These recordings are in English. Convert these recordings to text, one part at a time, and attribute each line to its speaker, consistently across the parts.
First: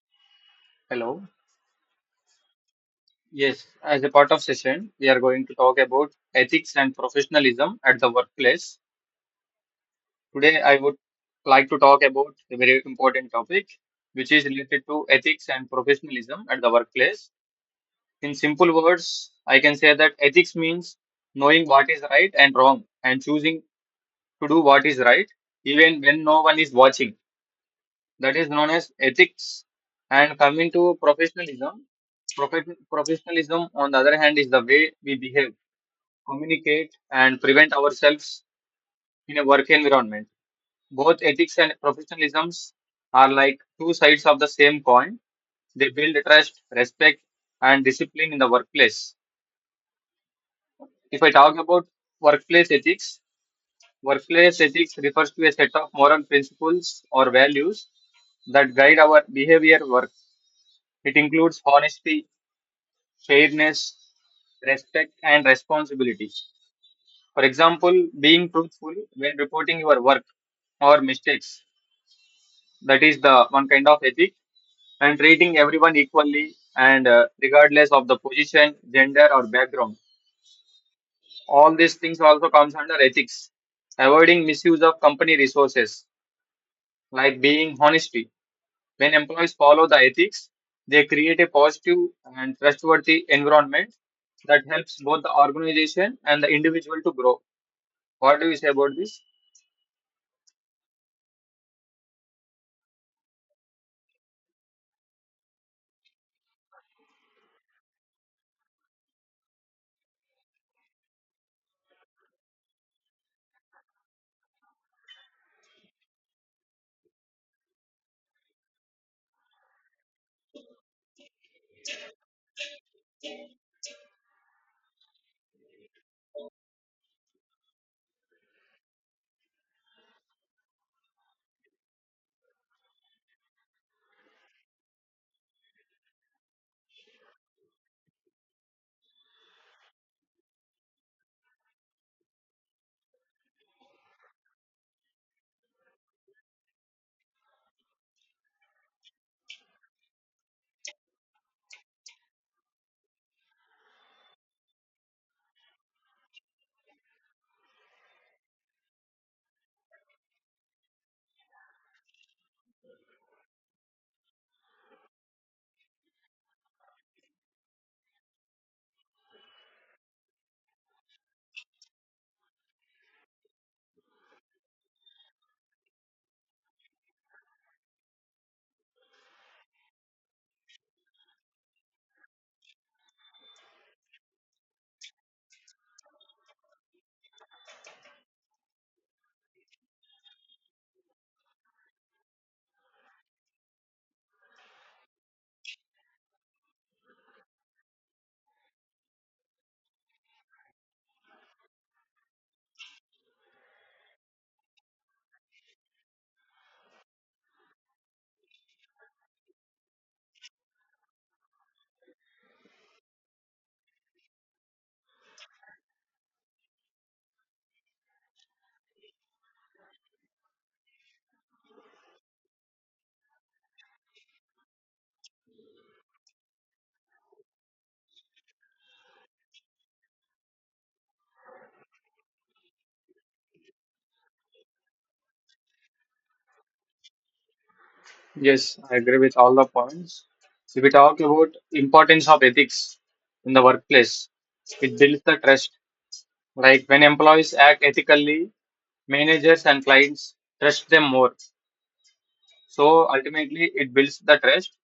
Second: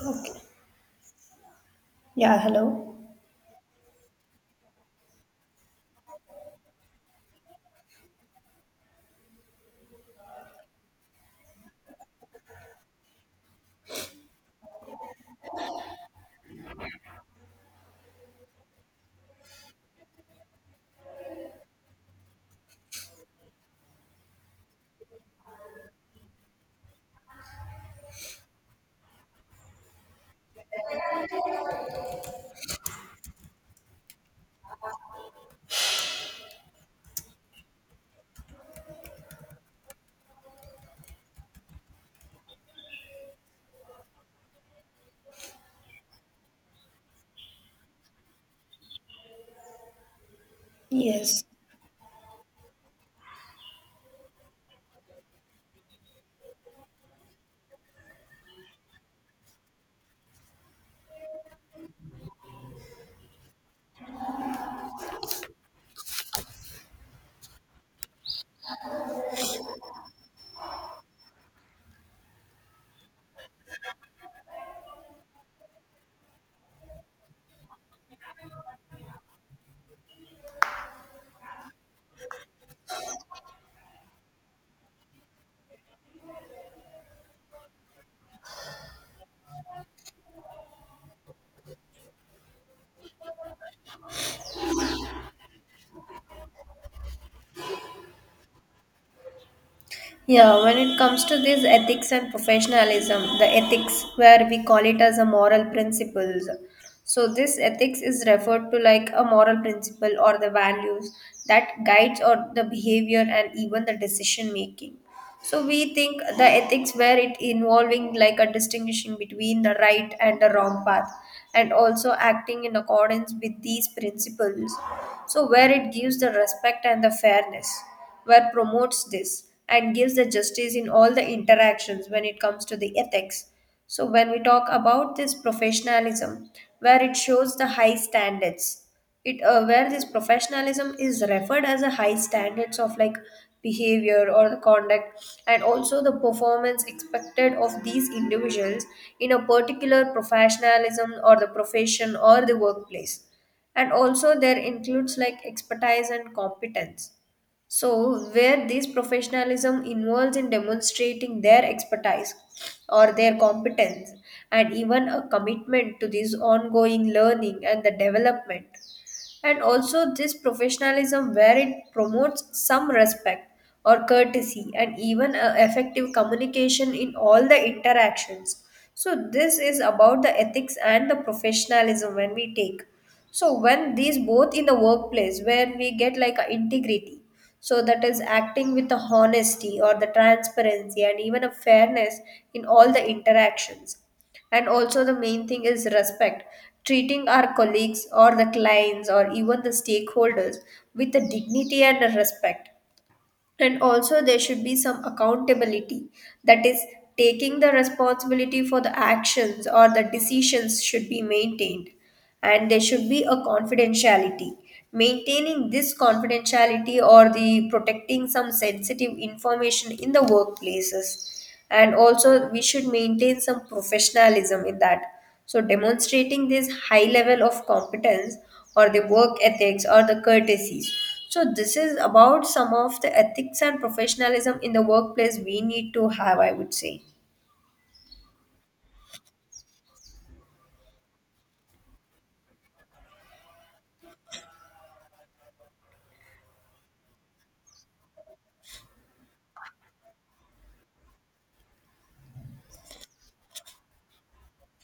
Speaker 1: Okay.
Speaker 2: Hello.
Speaker 1: Yeah, hello.
Speaker 2: Yes, as a part of session, we are going to talk about ethics and professionalism at the workplace. Today, I would like to talk about a very important topic, which is related to ethics and professionalism at the workplace. In simple words, I can say that ethics means knowing what is right and wrong and choosing to do what is right, even when no one is watching. That is known as ethics. And coming to professionalism, professionalism, on the other hand, is the way we behave communicate and prevent ourselves in a work environment. Both ethics and professionalisms are like two sides of the same coin. They build trust, respect, and discipline in the workplace. If I
Speaker 1: Yes.
Speaker 2: talk about workplace ethics, workplace ethics refers to a set of moral principles or values that guide our behavior at work. It includes honesty, fairness, respect, and responsibility. For example, being truthful when reporting your work or mistakes. That is the one kind of ethic, and treating everyone equally and regardless of the position, gender, or background. All these things also comes under ethics. Avoiding misuse of company resources, like being honesty. When employees follow the ethics, they create a positive and trustworthy environment that helps both the organization and the individual to grow. What do you say about this?
Speaker 1: Yeah, when it comes to this ethics and professionalism, the ethics where we call it as a moral principles. So this ethics is referred to like a moral principle or the values that guides or the behavior and even the decision making. So we think the ethics where it involving like a distinguishing between the right and the wrong path and also acting in accordance with these principles. So where it gives the respect and the fairness, where promotes this and gives the justice in all the interactions when it comes to the ethics. So when we talk about this professionalism, where it shows the high standards, it where this professionalism is referred as a high standards of like behavior or conduct and also the performance expected of these individuals in a particular professionalism or the profession or the workplace, and also there includes like expertise and competence, so where this professionalism involves in demonstrating their expertise or their competence and even a commitment to this ongoing learning and the development. And also, this professionalism where it promotes some respect or courtesy and even effective communication in all the interactions. So, this is about the ethics and the professionalism when we take. So, when these both in the workplace where we get like a integrity, so that is acting with the honesty or the transparency and even a fairness in all the interactions, and also the main thing is respect, treating our colleagues or the clients or even the stakeholders with the dignity and the respect. And also there should be some accountability, that is taking the responsibility for the actions or the decisions should be maintained, and there should be a confidentiality, maintaining this confidentiality or the protecting some sensitive information in the workplaces. And also we should maintain some professionalism in that, so demonstrating this high level of competence or the work ethics or the courtesies. So this is about some of the ethics and professionalism in the workplace we need to have, I would say.
Speaker 2: Yes, I agree with all the points. If we talk about importance of ethics in the workplace, it builds the trust. Like when employees act ethically, managers and clients trust them more. So ultimately, it builds the trust.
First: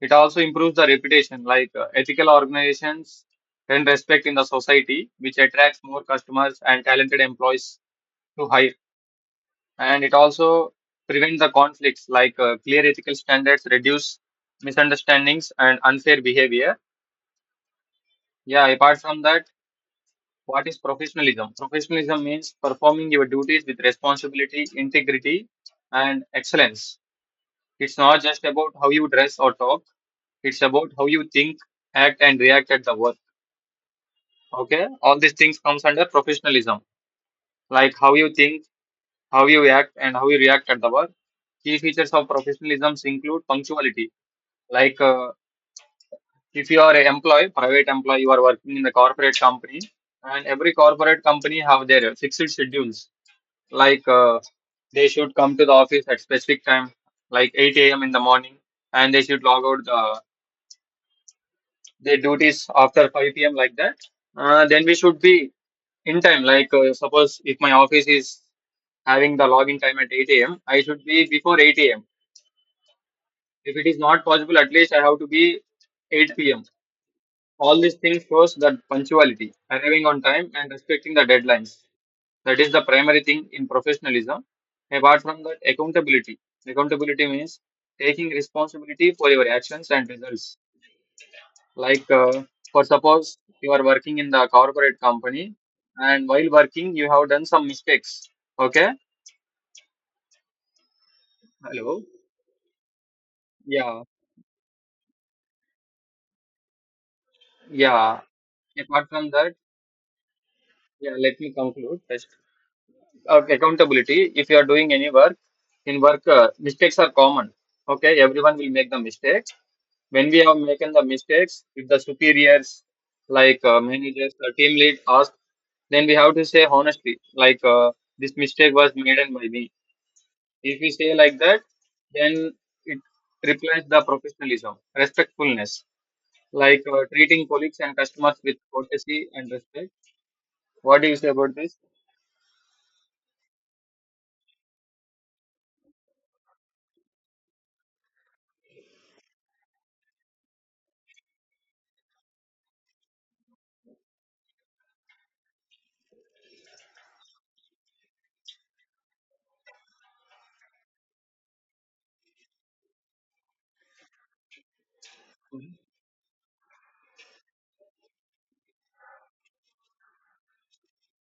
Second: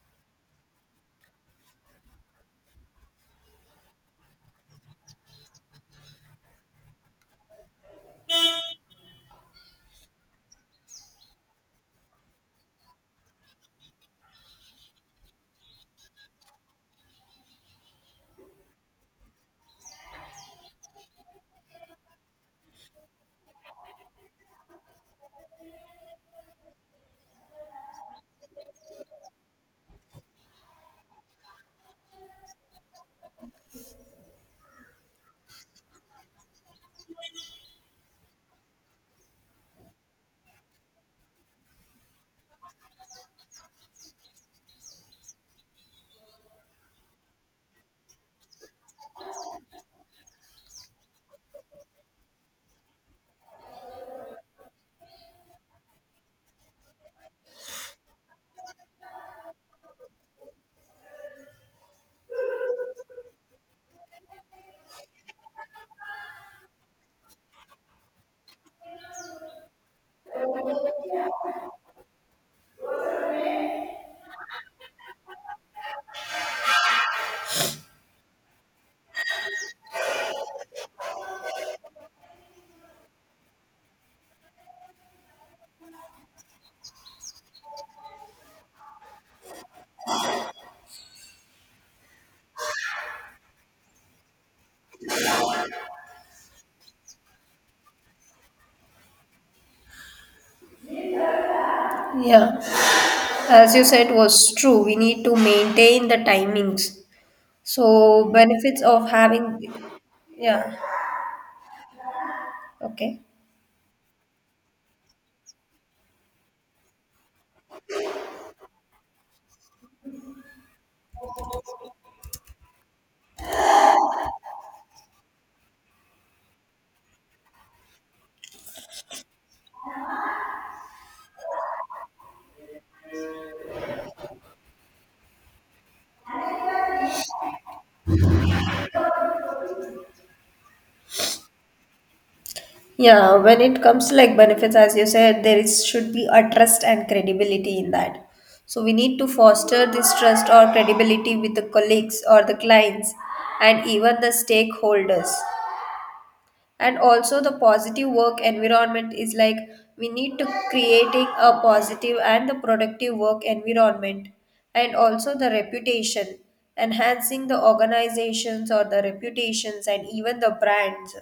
Speaker 2: It also improves the reputation. Like ethical organizations earn respect in the society, which attracts more customers and talented employees to hire. And it also prevents the conflicts like clear ethical standards reduce misunderstandings and unfair behavior. Yeah, apart from that, what is professionalism? Professionalism means performing your duties with responsibility integrity and excellence. It's not just about how you dress or talk. It's about how you think, act and react at the work. Okay, all these things comes under professionalism, like how you think, how you act and how you react at the work. Key features of professionalism include punctuality. Like if you are an employee, private employee, you are working in the corporate company, and every corporate company have their fixed schedules. Like they should come to the office at specific time, like 8 a.m. in the morning, and they should log out the, their duties after 5 p.m. like that. Then we should be in time. Like suppose if my office is having the login time at 8 a.m., I should be before 8 a.m. If it is not possible, at least I have to be 8 p.m. All these things shows that punctuality, arriving on time, and respecting the deadlines. That is the primary thing in professionalism. Apart from that, accountability. Accountability means taking responsibility for your actions and results. Like, for suppose you are working in the corporate company, and while working, you have done some mistakes. Okay? Hello?
Speaker 1: Yeah, as you
Speaker 2: Yeah.
Speaker 1: said was true, we need to maintain the timings. So
Speaker 2: Yeah.
Speaker 1: benefits
Speaker 2: Apart
Speaker 1: of
Speaker 2: from
Speaker 1: having,
Speaker 2: that,
Speaker 1: yeah,
Speaker 2: yeah, let me conclude first.
Speaker 1: okay.
Speaker 2: Of accountability, if you are doing any work in work, mistakes are common. Okay, everyone will make the mistakes. When we have making the mistakes, if the superiors, like managers or team lead ask, then we have to say honestly, like this mistake was made by me. If we say like that, then it replaces the professionalism respectfulness, like treating colleagues and customers with courtesy and respect. What do you say about this?
Speaker 1: Yeah, when it comes to like benefits, as you said, there is should be a trust and credibility in that. So we need to foster this trust or credibility with the colleagues or the clients and even the stakeholders. And also the positive work environment is like we need to creating a positive and the productive work environment. And also the reputation, enhancing the organizations or the reputations and even the brands.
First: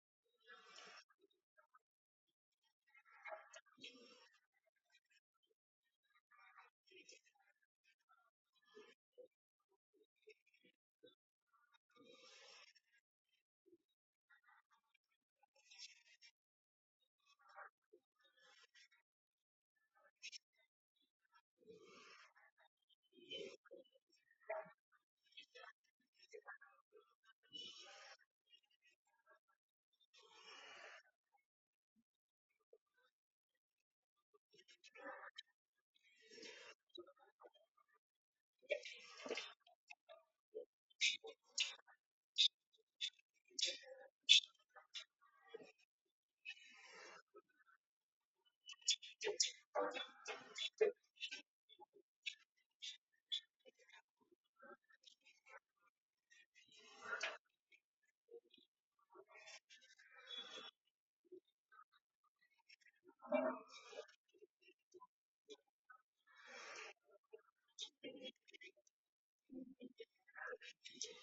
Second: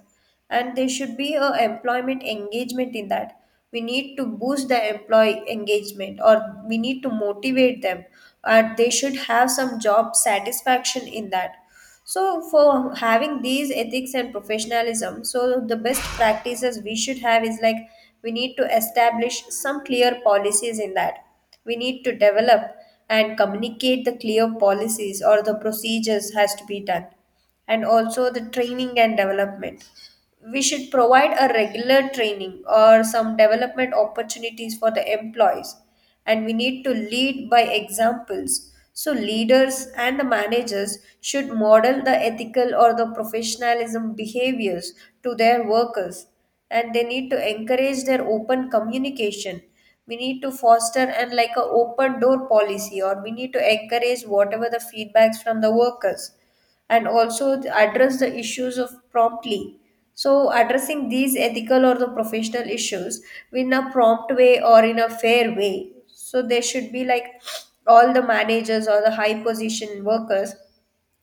Speaker 1: And there should be a employment engagement in that, we need to boost the employee engagement or we need to motivate them, and they should have some job satisfaction in that. So, for having these ethics and professionalism, so the best practices we should have is like we need to establish some clear policies in that. We need to develop and communicate the clear policies or the procedures has to be done. And also the training and development, we should provide a regular training or some development opportunities for the employees. And we need to lead by examples, so leaders and the managers should model the ethical or the professionalism behaviors to their workers. And they need to encourage their open communication, we need to foster and like a open door policy or we need to encourage whatever the feedbacks from the workers. And also address the issues of promptly, so addressing these ethical or the professional issues in a prompt way or in a fair way, so there should be like all the managers or the high position workers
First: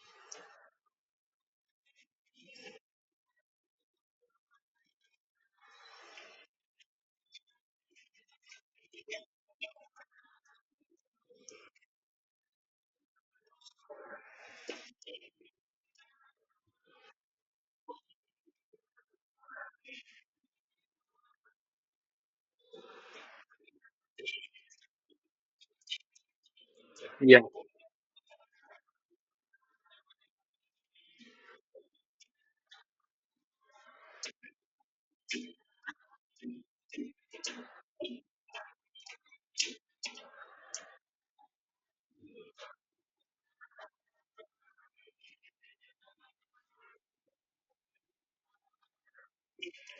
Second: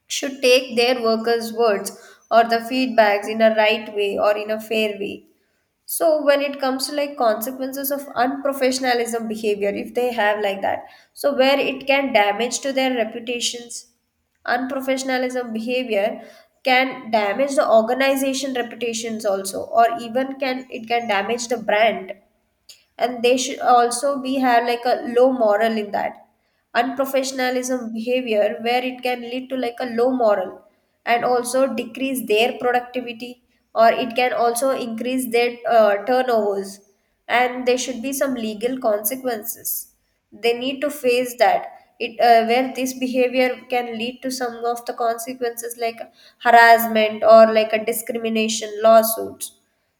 Speaker 1: should take their workers words or the feedbacks in a right way or in a fair way. So when it comes to like consequences of unprofessionalism behavior, if they have like that, so where it can damage to their reputations. Unprofessionalism behavior can damage the organization reputations also, or even can, it can damage the brand. And they should also be have like a low moral in that, unprofessionalism behavior where it can lead to like a low moral and also decrease their productivity, or it can also increase their turnovers. And there should be some legal consequences they need to face, that it where this behavior can lead to some of the consequences like harassment or like a discrimination lawsuits.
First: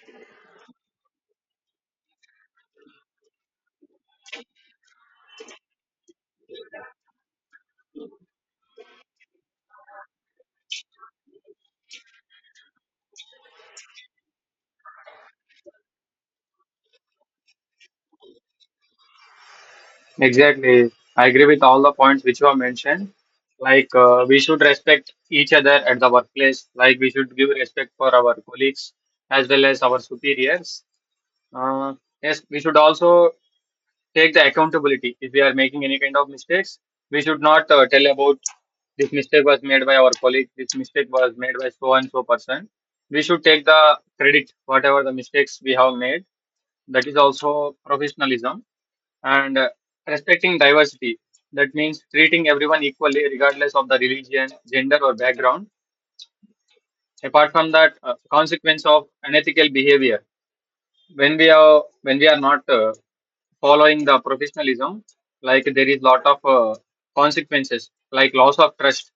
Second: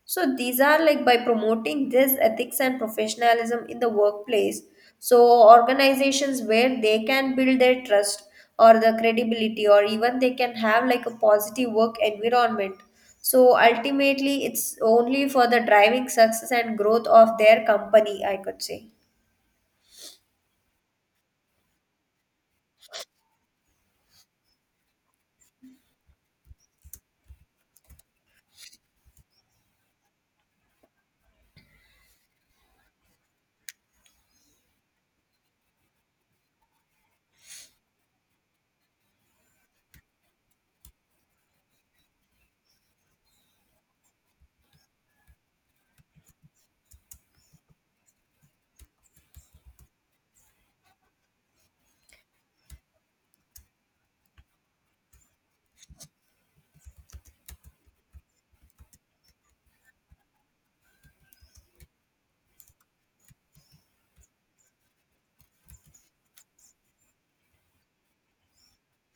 Speaker 1: So these are like by promoting this ethics and professionalism in the workplace, so organizations where they can build their trust or the credibility or even they can have like a positive work environment. So ultimately it's only for the driving success and growth of their company, I could say.
Speaker 2: Exactly. I agree with all the points which were mentioned. Like, we should respect each other at the workplace. Like, we should give respect for our colleagues as well as our superiors. Uh, yes, we should also take the accountability. If we are making any kind of mistakes, we should not tell about this mistake was made by our colleague, this mistake was made by so and so person. We should take the credit, whatever the mistakes we have made. That is also professionalism and respecting diversity. That means treating everyone equally, regardless of the religion, gender, or background. Apart from that, consequence of unethical behavior, when we are not following the professionalism, like there is lot of consequences, like loss of trust.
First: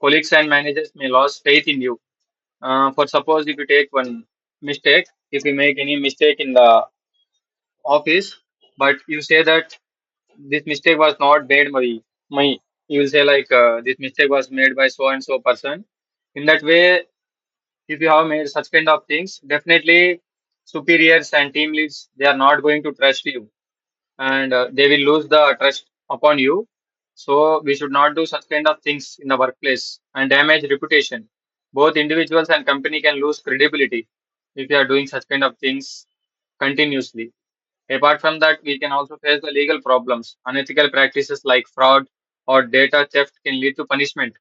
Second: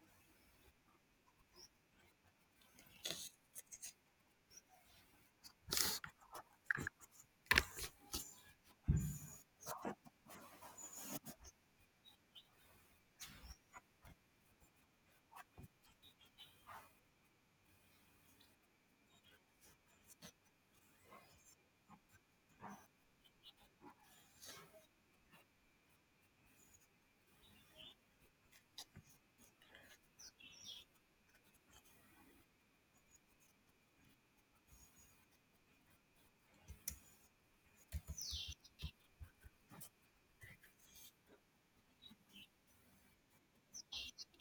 Speaker 2: Colleagues and managers may lose faith in you. For suppose if you take one mistake, if you make any mistake in the office, but you say that this mistake was not made by my, you will say like this mistake was made by so and so person. In that way, if you have made such kind of things, definitely superiors and team leads, they are not going to trust you, and they will lose the trust upon you. So we should not do such kind of things in the workplace and damage reputation. Both individuals and company can lose credibility if you are doing such kind of things continuously. Apart from that, we can also face the legal problems. Unethical practices like fraud or data theft can lead to punishment.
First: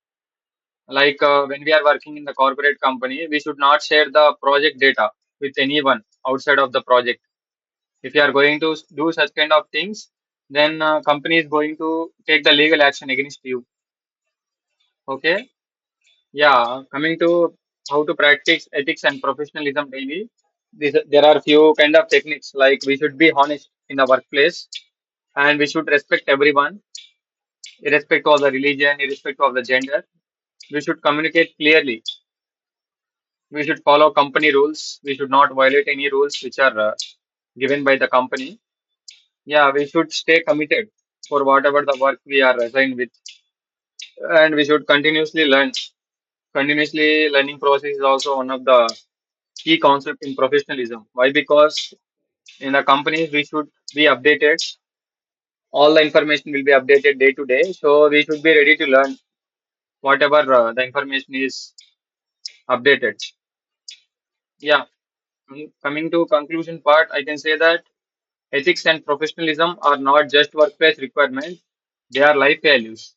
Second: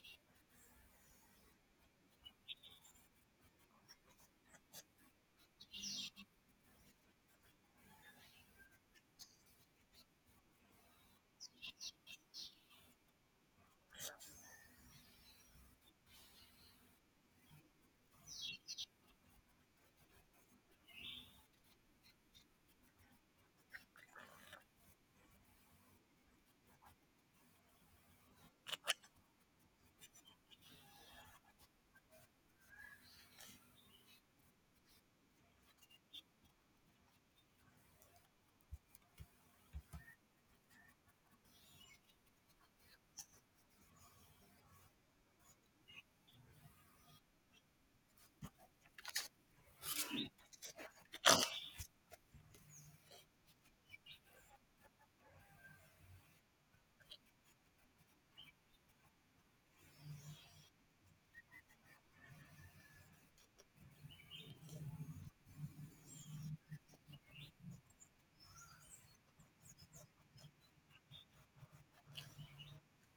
Speaker 2: Like when we are working in the corporate company, we should not share the project data with anyone outside of the project. If you are going to do such kind of things, then company is going to take the legal action against you. Okay? Yeah. Coming to how to practice ethics and professionalism daily, these, there are few kind of techniques, like we should be honest in the workplace and we should respect everyone, irrespective of the religion, irrespective of the gender. We should communicate clearly. We should follow company rules. We should not violate any rules which are given by the company. Yeah, we should stay committed for whatever the work we are assigned with, and we should continuously learn. Continuously learning process is also one of the key concept in professionalism. Why? Because in the companies we should be updated. All the information will be updated day to day, so we should be ready to learn whatever the information is updated. Yeah, coming to conclusion part, I can say that ethics and professionalism are not just workplace requirements; they are life values.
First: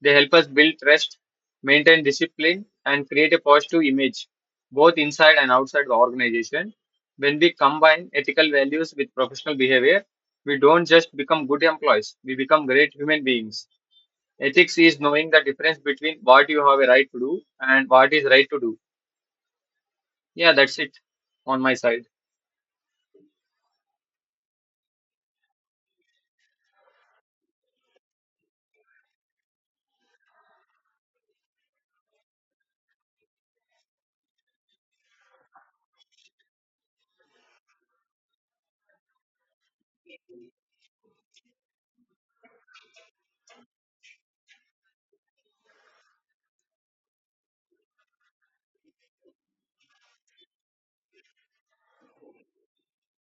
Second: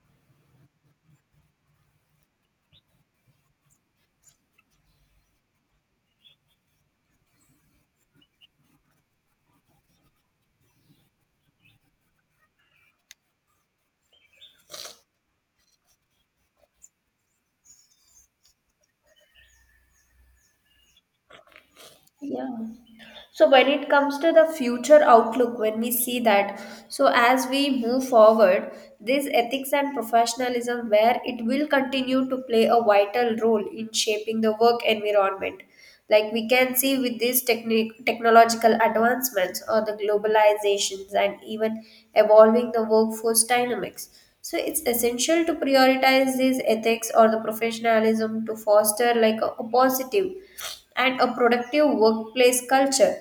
Speaker 2: They help us build trust, maintain discipline, and create a positive image, both inside and outside the organization. When we combine ethical values with professional behavior, we don't just become good employees; we become great human beings. Ethics is knowing the difference between what you have a right to do and what is right to do. Yeah, that's it on my side.
Speaker 1: Yeah. So when it comes to the future outlook, when we see that, so as we move forward, this ethics and professionalism, where it will continue to play a vital role in shaping the work environment. Like we can see with these technological advancements or the globalizations and even evolving the workforce dynamics. So it's essential to prioritize these ethics or the professionalism to foster like a positive and a productive workplace culture,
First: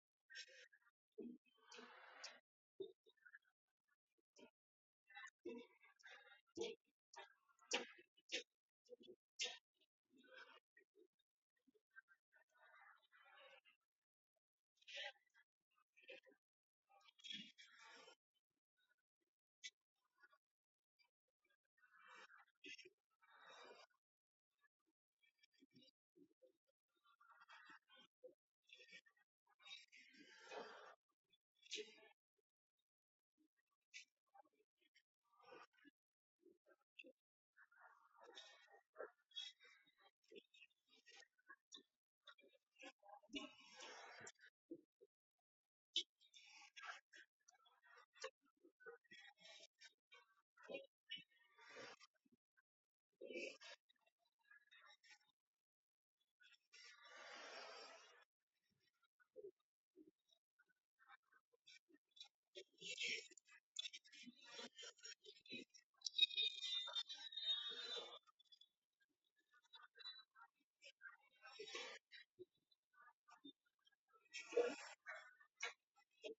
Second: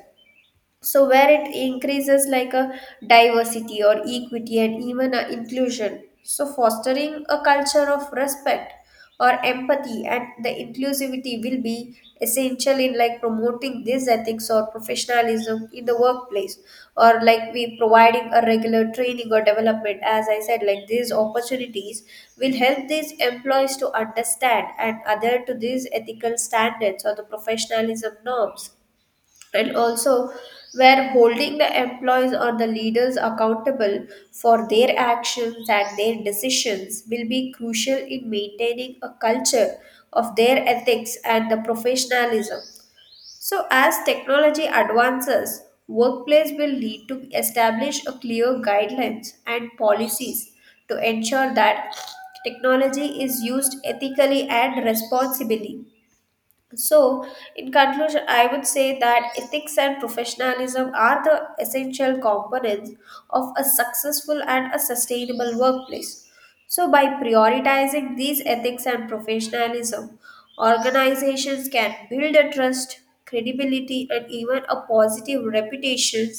Speaker 1: so where it increases like a diversity or equity and even a inclusion. So fostering a culture of respect or empathy and the inclusivity will be essential in like promoting these ethics or professionalism in the workplace, or like we providing a regular training or development, as I said, like these opportunities will help these employees to understand and adhere to these ethical standards or the professionalism norms. And also where holding the employees or the leaders accountable for their actions and their decisions will be crucial in maintaining a culture of their ethics and the professionalism. So, as technology advances, workplace will need to establish a clear guidelines and policies to ensure that technology is used ethically and responsibly. So, in conclusion, I would say that ethics and professionalism are the essential components of a successful and a sustainable workplace. So, by prioritizing these ethics and professionalism, organizations can build a trust, credibility, and even a positive reputation.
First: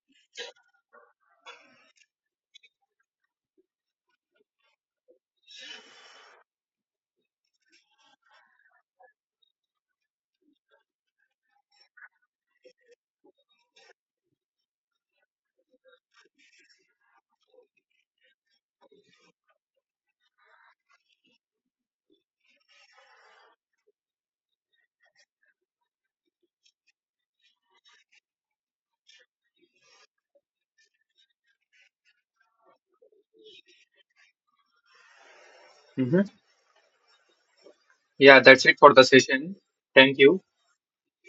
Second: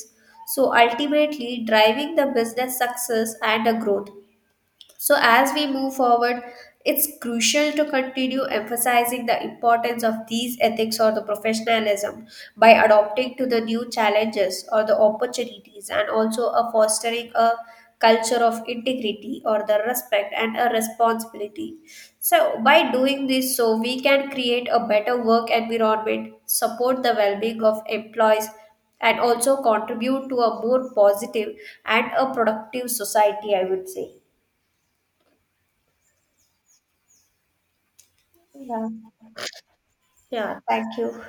Speaker 1: So, ultimately, driving the business success and a growth. So, as we move forward, it's crucial to continue emphasizing the importance of these ethics or the professionalism by adopting to the new challenges or the opportunities, and also a fostering a culture of integrity or the respect and a responsibility. So by doing this, so we can create a better work environment, support the well-being of employees, and also contribute to a more positive and a productive society, I would say.
Speaker 2: Hmm. Yeah, that's it
Speaker 1: Yeah,
Speaker 2: for the session. Thank you.
Speaker 1: yeah. Thank you.